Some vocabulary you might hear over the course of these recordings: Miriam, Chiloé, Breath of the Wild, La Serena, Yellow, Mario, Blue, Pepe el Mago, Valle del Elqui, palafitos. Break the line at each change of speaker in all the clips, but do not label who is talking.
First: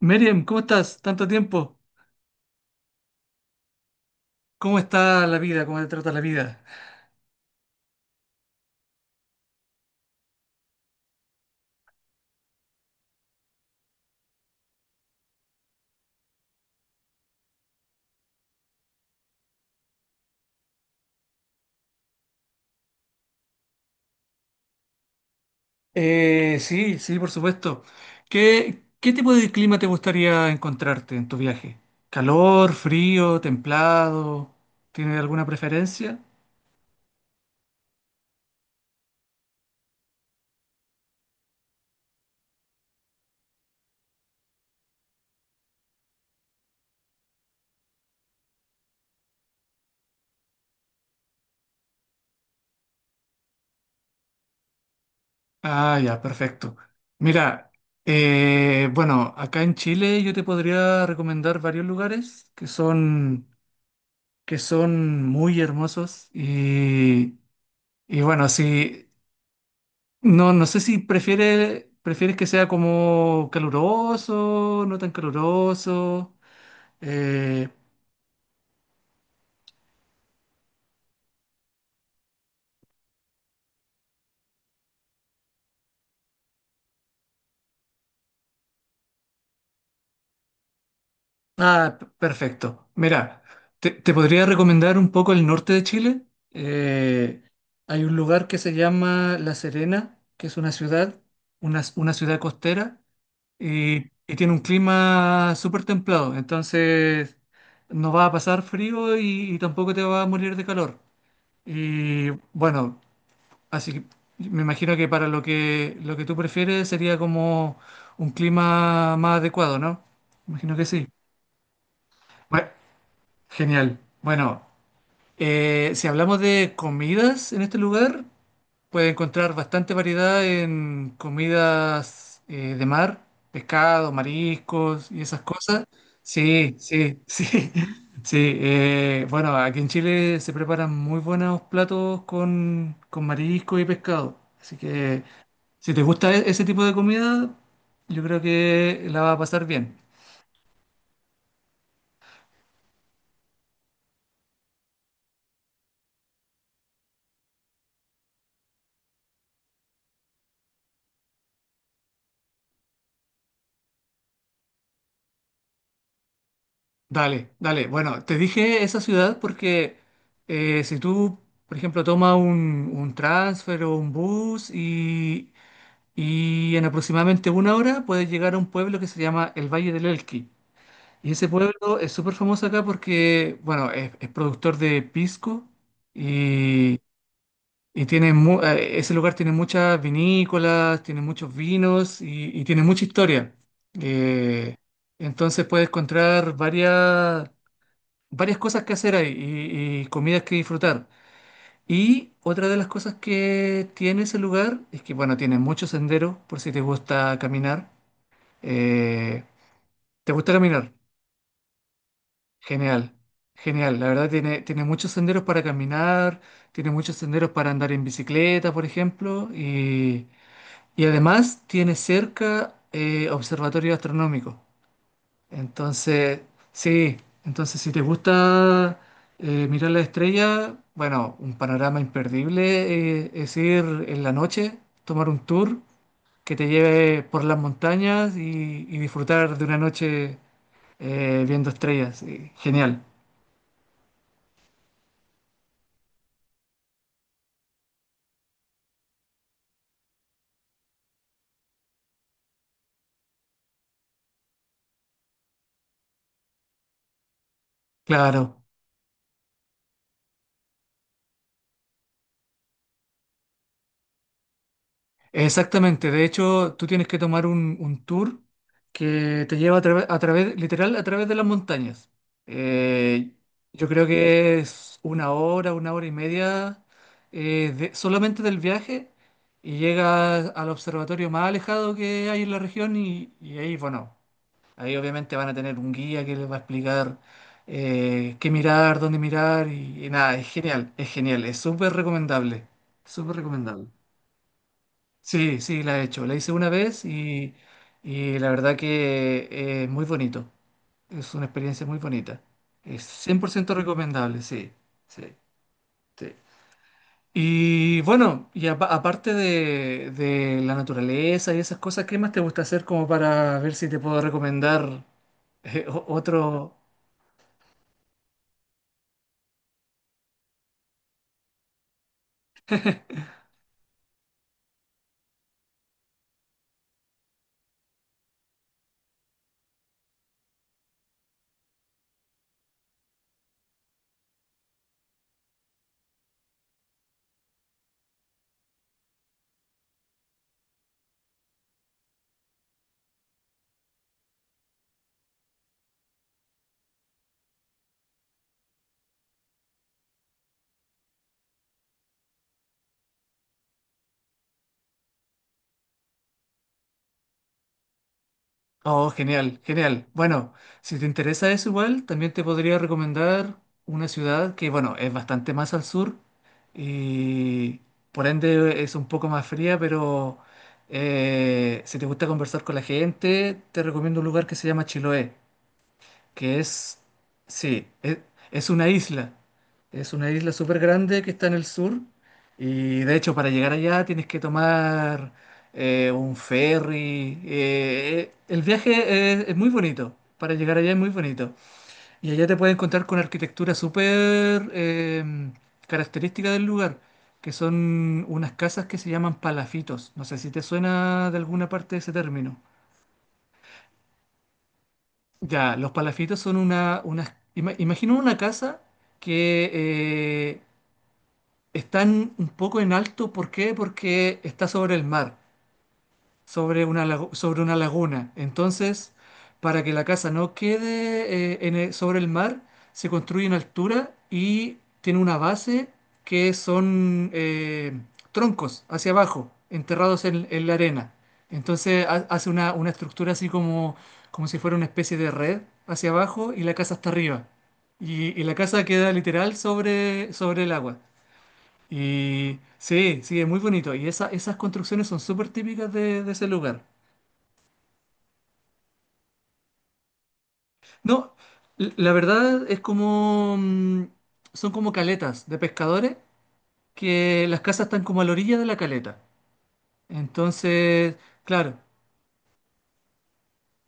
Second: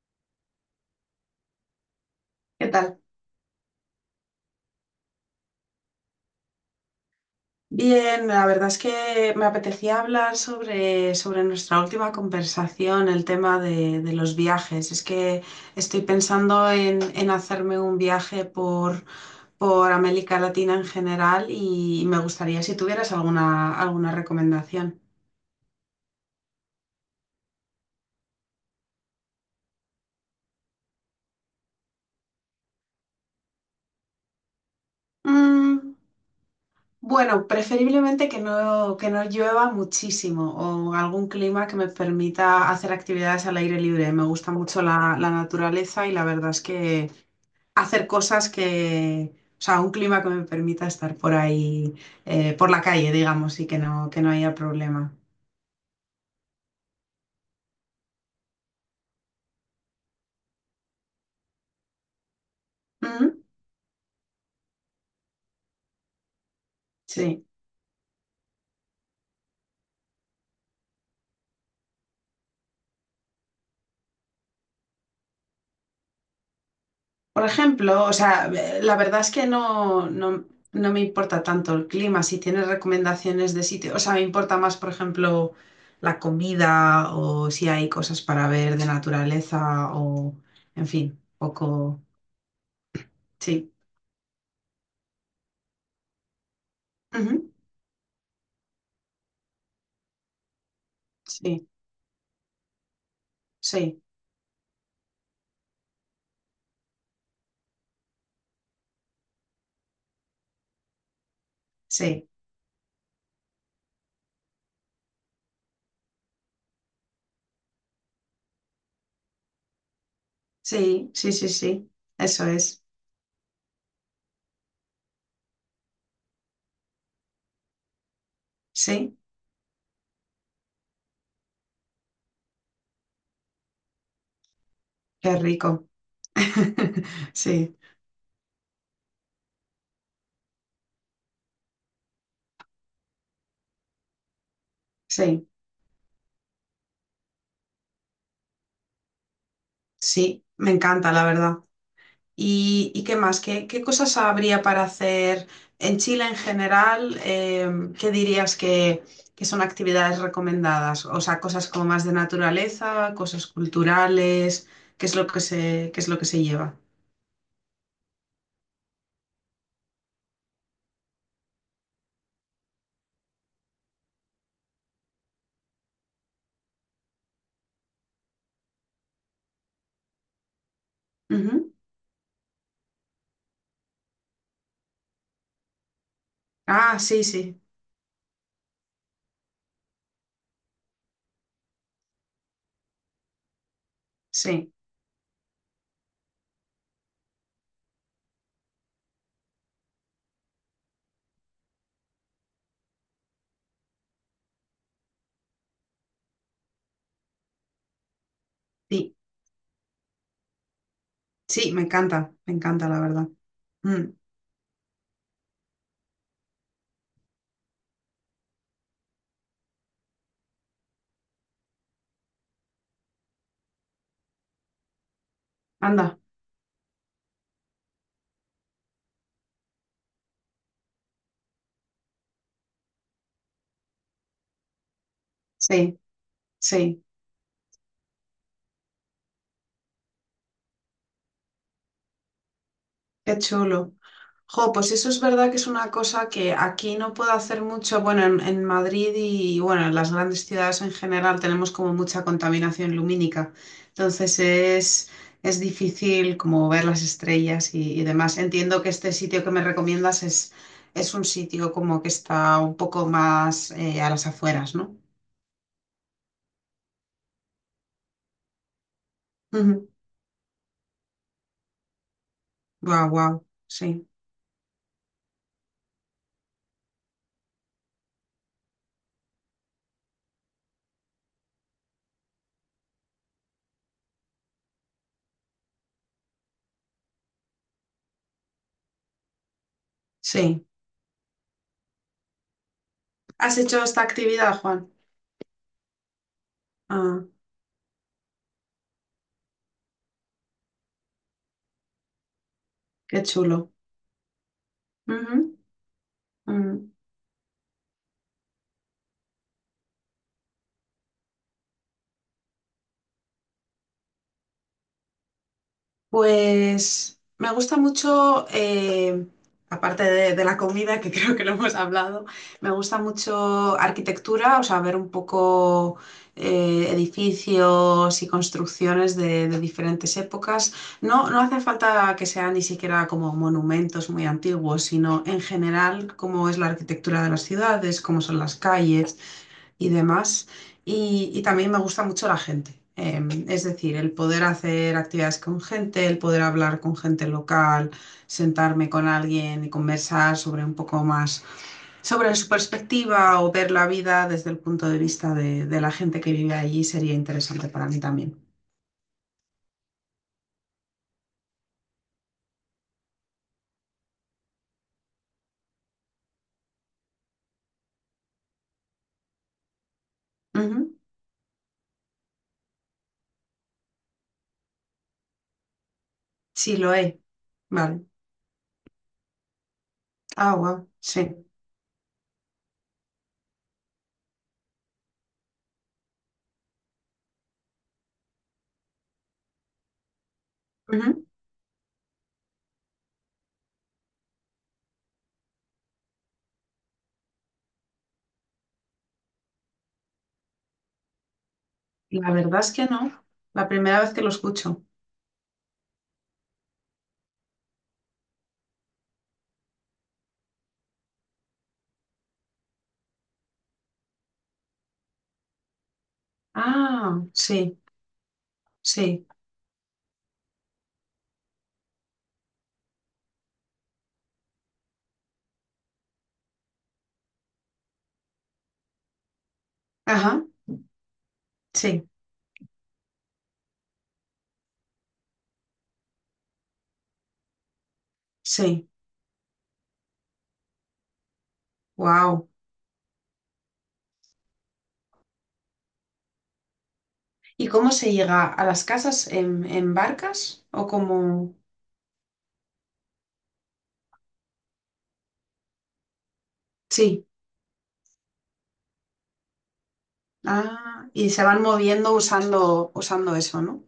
Miriam, ¿cómo estás? Tanto tiempo.
¿Qué tal?
¿Cómo está la vida? ¿Cómo te trata la vida?
Bien, la verdad es que me apetecía hablar sobre nuestra última conversación, el tema de los viajes. Es que estoy pensando en hacerme un viaje por América Latina en general y me gustaría si tuvieras alguna recomendación.
Sí, sí, por supuesto. ¿Qué tipo de clima te gustaría encontrarte en tu viaje? ¿Calor, frío, templado? ¿Tienes alguna
Mm,
preferencia?
bueno, preferiblemente que no llueva muchísimo o algún clima que me permita hacer actividades al aire libre. Me gusta mucho la naturaleza y la verdad es que hacer cosas que, o sea, un clima que me permita estar por ahí, por la calle, digamos, y que no haya problema.
Ah, ya, perfecto. Mira, bueno, acá en Chile yo te podría recomendar varios lugares que
Ujú.
son, que son muy hermosos y,
Sí.
y bueno, sí. No sé si prefieres que sea como caluroso, no tan caluroso.
Por
eh,
ejemplo, o sea, la verdad es que no me importa tanto el clima. Si tienes recomendaciones de sitio, o sea, me importa más, por ejemplo, la comida o si hay cosas para ver de naturaleza o, en fin, poco,
Perfecto. Mira,
sí.
te podría recomendar un poco el norte de Chile. Eh,
Ujú.
Hay un lugar que se llama La Serena, que es una ciudad,
Sí,
una ciudad costera,
sí,
y tiene un clima súper templado. Entonces, no va a pasar frío y tampoco te va a morir de calor.
sí,
Y bueno. Así que me imagino que para lo que tú prefieres sería como un clima más adecuado, ¿no? Imagino que sí.
sí, sí, sí, sí, eso
Bueno,
es,
genial. Bueno, si hablamos de comidas en este lugar. Puedes
sí.
encontrar bastante variedad en comidas de mar, pescado, mariscos y
Qué
esas cosas.
rico.
Sí, sí, sí,
Sí,
sí. Bueno, aquí en Chile se preparan muy buenos platos con marisco y pescado. Así que
sí,
si te gusta ese tipo de comida, yo creo que la va a pasar bien.
sí, me encanta, la verdad. Y qué más? ¿Qué, qué cosas habría para hacer en Chile en general? ¿Qué dirías que son actividades recomendadas? O sea, cosas como más de naturaleza, cosas culturales, ¿qué es lo que se, qué es lo que se lleva?
Dale, dale. Bueno, te dije esa ciudad porque si tú, por ejemplo, tomas un transfer o un bus y en aproximadamente una hora puedes llegar a un pueblo que se llama el Valle del Elqui. Y ese
Ujú.
pueblo es súper famoso acá porque, bueno, es productor de pisco
Ah,
y,
sí, sí,
y ese lugar tiene muchas vinícolas, tiene muchos vinos y tiene mucha historia.
sí,
Eh, entonces puedes encontrar varias cosas que hacer ahí y comidas que disfrutar. Y otra de las cosas que tiene ese lugar es que, bueno, tiene muchos senderos por si te gusta caminar.
sí,
Eh, ¿Te gusta caminar?
sí, me encanta, la
Genial,
verdad.
genial.
Mm,
La verdad tiene muchos senderos para caminar, tiene muchos senderos para andar en bicicleta, por ejemplo, y además tiene cerca observatorio astronómico.
anda,
Entonces, sí, entonces si te gusta mirar la estrella, bueno, un panorama imperdible es ir en la noche, tomar un tour
sí,
que te
sí.
lleve por las montañas y disfrutar de una noche viendo estrellas. Genial,
Qué chulo. Jo, pues eso es verdad que es una cosa que aquí no puedo hacer mucho. Bueno, en Madrid y bueno, en las grandes ciudades en general tenemos como mucha contaminación lumínica. Entonces es difícil como ver las estrellas y demás.
claro.
Entiendo que este sitio que me recomiendas es un sitio como que está un poco más a las afueras, ¿no?
Exactamente. De hecho, tú tienes que tomar un tour que te lleva
Ujú.
a través, literal, a través de las montañas.
Guau,
Eh,
guau. Sí,
yo creo que es una hora y media solamente del viaje y llegas al observatorio más alejado que hay en la región y ahí, bueno. Ahí obviamente van a tener un guía que les va a explicar qué mirar, dónde mirar y nada, es
sí.
genial, es genial, es súper recomendable, súper
¿Has hecho
recomendable.
esta actividad, Juan?
Sí, sí, la he hecho, la hice una vez
Ah,
y la verdad que es muy bonito, es una experiencia muy bonita, es
qué
cien por
chulo.
ciento recomendable, sí, sí,
Ujú,
sí.
ujú.
Y bueno, y aparte de la naturaleza y esas cosas, ¿qué más te gusta hacer como para ver si te puedo recomendar otro?
Pues me gusta mucho, aparte de la comida, que creo que lo hemos hablado, me gusta mucho arquitectura, o sea, ver un poco edificios y construcciones de diferentes épocas. No hace falta que sean ni siquiera como monumentos muy antiguos, sino en general cómo es la arquitectura de las ciudades, cómo son las calles y demás. Y también me gusta mucho la gente. Es decir, el poder hacer actividades con gente, el poder hablar con gente local, sentarme con alguien y conversar sobre un poco más, sobre su perspectiva o ver la vida desde el punto de vista de la gente que vive allí sería interesante para mí también.
Oh, genial, genial. Bueno, si te interesa eso igual, también te podría recomendar una ciudad que, bueno, es bastante más al sur y por ende es un poco más fría, pero
Ujú.
si te gusta conversar con la gente, te recomiendo un lugar que se llama Chiloé que
Sí, lo
es,
he.
sí,
Vale.
es una isla. Es una isla
Ah,
súper
wow.
grande que
Sí.
está en el sur y de hecho para llegar allá tienes que tomar un ferry. El viaje es muy bonito. Para llegar allá es muy
Ujú.
bonito. Y allá te puedes encontrar con arquitectura súper característica del lugar, que son unas casas que se llaman palafitos. No sé si te suena de alguna parte ese
La verdad
término.
es que no. La primera vez que lo escucho.
Ya, los palafitos son imagino una casa que eh, están un poco en alto. ¿Por qué? Porque está sobre el mar sobre una,
Ah,
lagu- sobre una
sí,
laguna. Entonces,
sí.
para que la casa no quede sobre el mar, se construye en altura y tiene una base que son troncos hacia abajo, enterrados
Ajá,
en la arena. Entonces
sí,
hace una estructura así como, como si fuera una especie de red hacia abajo y la casa hasta arriba. Y la casa
sí.
queda literal sobre, el agua.
Wow.
Y sí, sí, es muy bonito. Y esas construcciones son súper típicas de ese lugar.
¿Y cómo se llega a las casas en barcas? ¿O
No,
como...?
la verdad es como, son como caletas de pescadores
Sí.
que las casas están como a la orilla de la caleta.
Ah,
Entonces,
y se van
claro,
moviendo usando eso, ¿no?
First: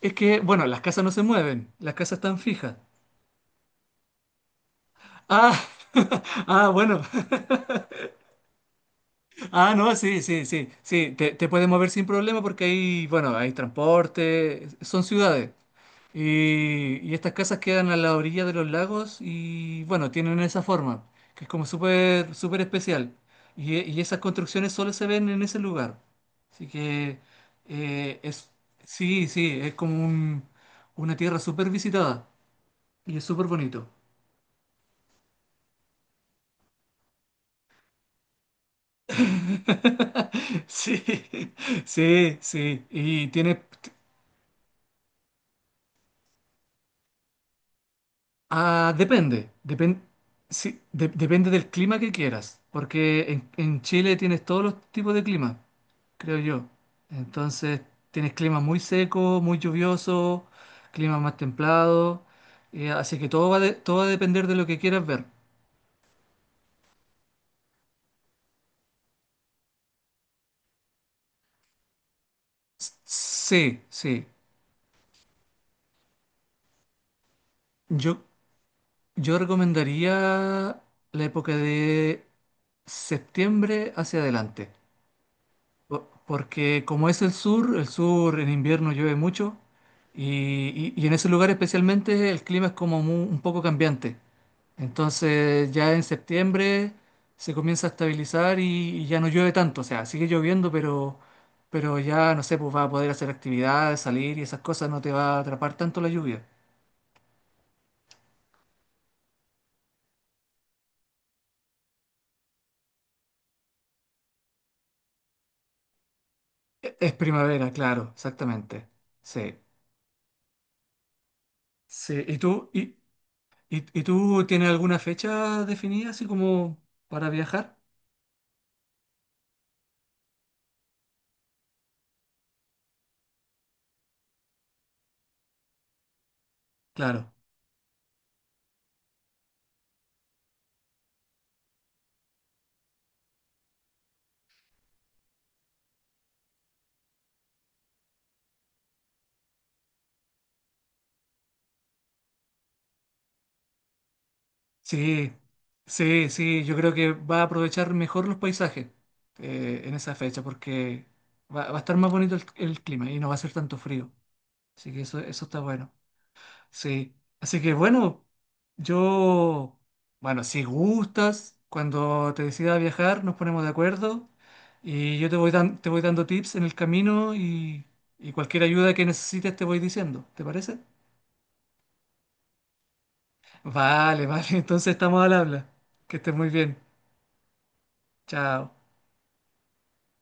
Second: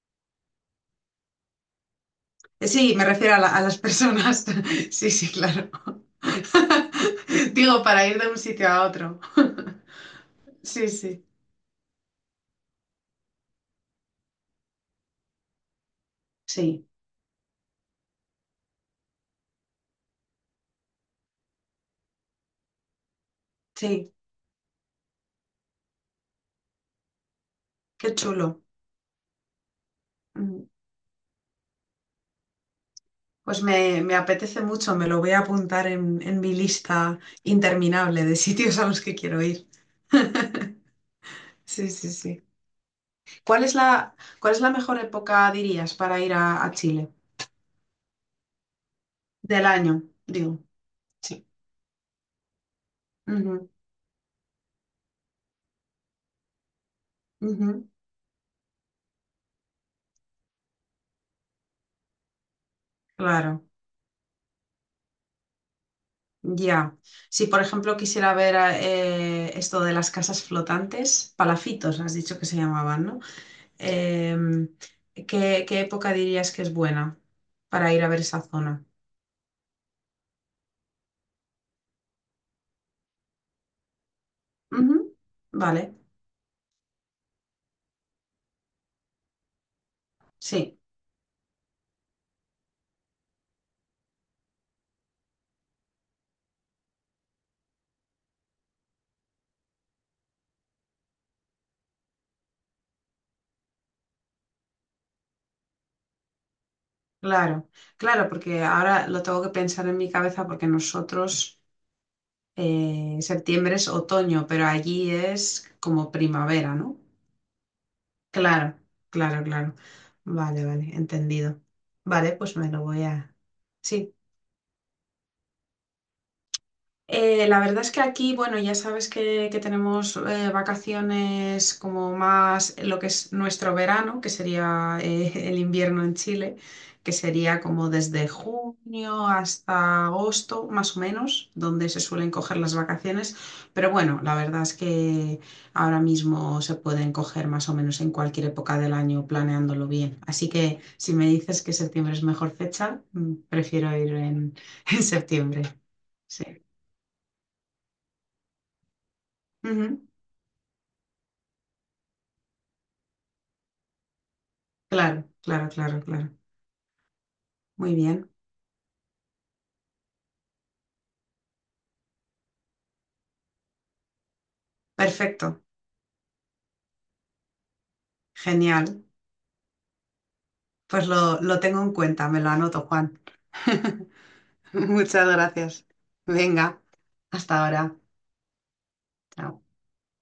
es que, bueno, las casas no se mueven, las casas están fijas.
Sí, me refiero a, a las personas. Sí, sí,
Ah,
claro.
ah, bueno.
Digo, para ir de un sitio a otro.
Ah, no, sí, sí, sí,
Sí,
sí,
sí.
te puedes mover sin problema porque hay, bueno, hay transporte, son ciudades.
Sí,
Y estas casas quedan a la orilla de los lagos y, bueno, tienen esa forma, que es como súper, súper especial. Y
sí.
esas construcciones solo se ven en ese lugar. Así que,
Qué
es,
chulo.
sí, sí, es como
Mm,
una tierra súper visitada y es súper
Pues
bonito.
me apetece mucho, me lo voy a apuntar en mi lista interminable de sitios a los que quiero ir.
Sí,
Sí, sí,
sí,
sí.
sí. Y tiene.
Cuál es la mejor época, dirías, para ir a Chile?
Ah,
Del año, digo.
sí,
Sí.
depende del clima que quieras, porque en,
Ujú,
en Chile tienes todos los tipos de clima, creo yo. Entonces,
ujú.
tienes clima muy seco, muy lluvioso, clima más templado, así que todo
Claro,
todo va a depender de lo que quieras ver.
ya. Si, por ejemplo, quisiera ver esto de las casas flotantes, palafitos, has dicho que se llamaban, ¿no?
Sí, sí.
Em, ¿Qué, qué época dirías que es buena para ir a ver
Yo,
esa zona?
yo recomendaría la época de septiembre hacia adelante.
Ujú. Vale,
Porque como es el sur en invierno llueve mucho y,
sí,
y- y en ese lugar especialmente el clima es como un poco cambiante. Entonces ya en septiembre se comienza a estabilizar y ya no llueve tanto. O sea, sigue lloviendo, pero, ya no sé, pues vas a poder hacer actividades, salir y esas cosas, no te va a atrapar tanto la lluvia.
claro. Claro, porque ahora lo tengo que pensar en mi cabeza porque nosotros... septiembre es otoño, pero allí es como primavera, ¿no?
Es primavera, claro,
Claro,
exactamente.
claro,
Sí.
claro. Vale, vale, entendido.
Sí.
Vale,
¿Y
pues me
tú, y,
lo voy a...
y, y
Sí,
tú tienes alguna fecha definida así como para
La
viajar?
verdad es que aquí, bueno, ya sabes que tenemos vacaciones como más lo que es nuestro verano, que sería el invierno en Chile, que
Claro,
sería como desde junio hasta agosto, más o menos, donde se suelen coger las vacaciones. Pero bueno, la verdad es que ahora mismo se pueden coger más o menos en cualquier época del año planeándolo bien. Así que si me dices que septiembre es mejor fecha, prefiero ir en, en
sí,
septiembre.
sí,
Sí.
sí, yo creo que va a aprovechar mejor los paisajes en
Ujú.
esa fecha porque va a estar más bonito el clima y no va a ser tanto frío. Así que eso,
Claro,
eso está
claro,
bueno.
claro, claro.
Sí, así que
Muy
bueno,
bien.
yo, bueno, si gustas, cuando te decidas viajar nos ponemos de acuerdo y yo
Perfecto.
te voy dando tips en el camino y cualquier ayuda
Genial.
que necesites te voy diciendo, ¿te parece?
Pues lo tengo en cuenta, me lo anoto, Juan.
Vale, vale, entonces estamos
Muchas
al habla.
gracias.
Que estés muy bien.
Venga, hasta ahora.
Chao.
Chao.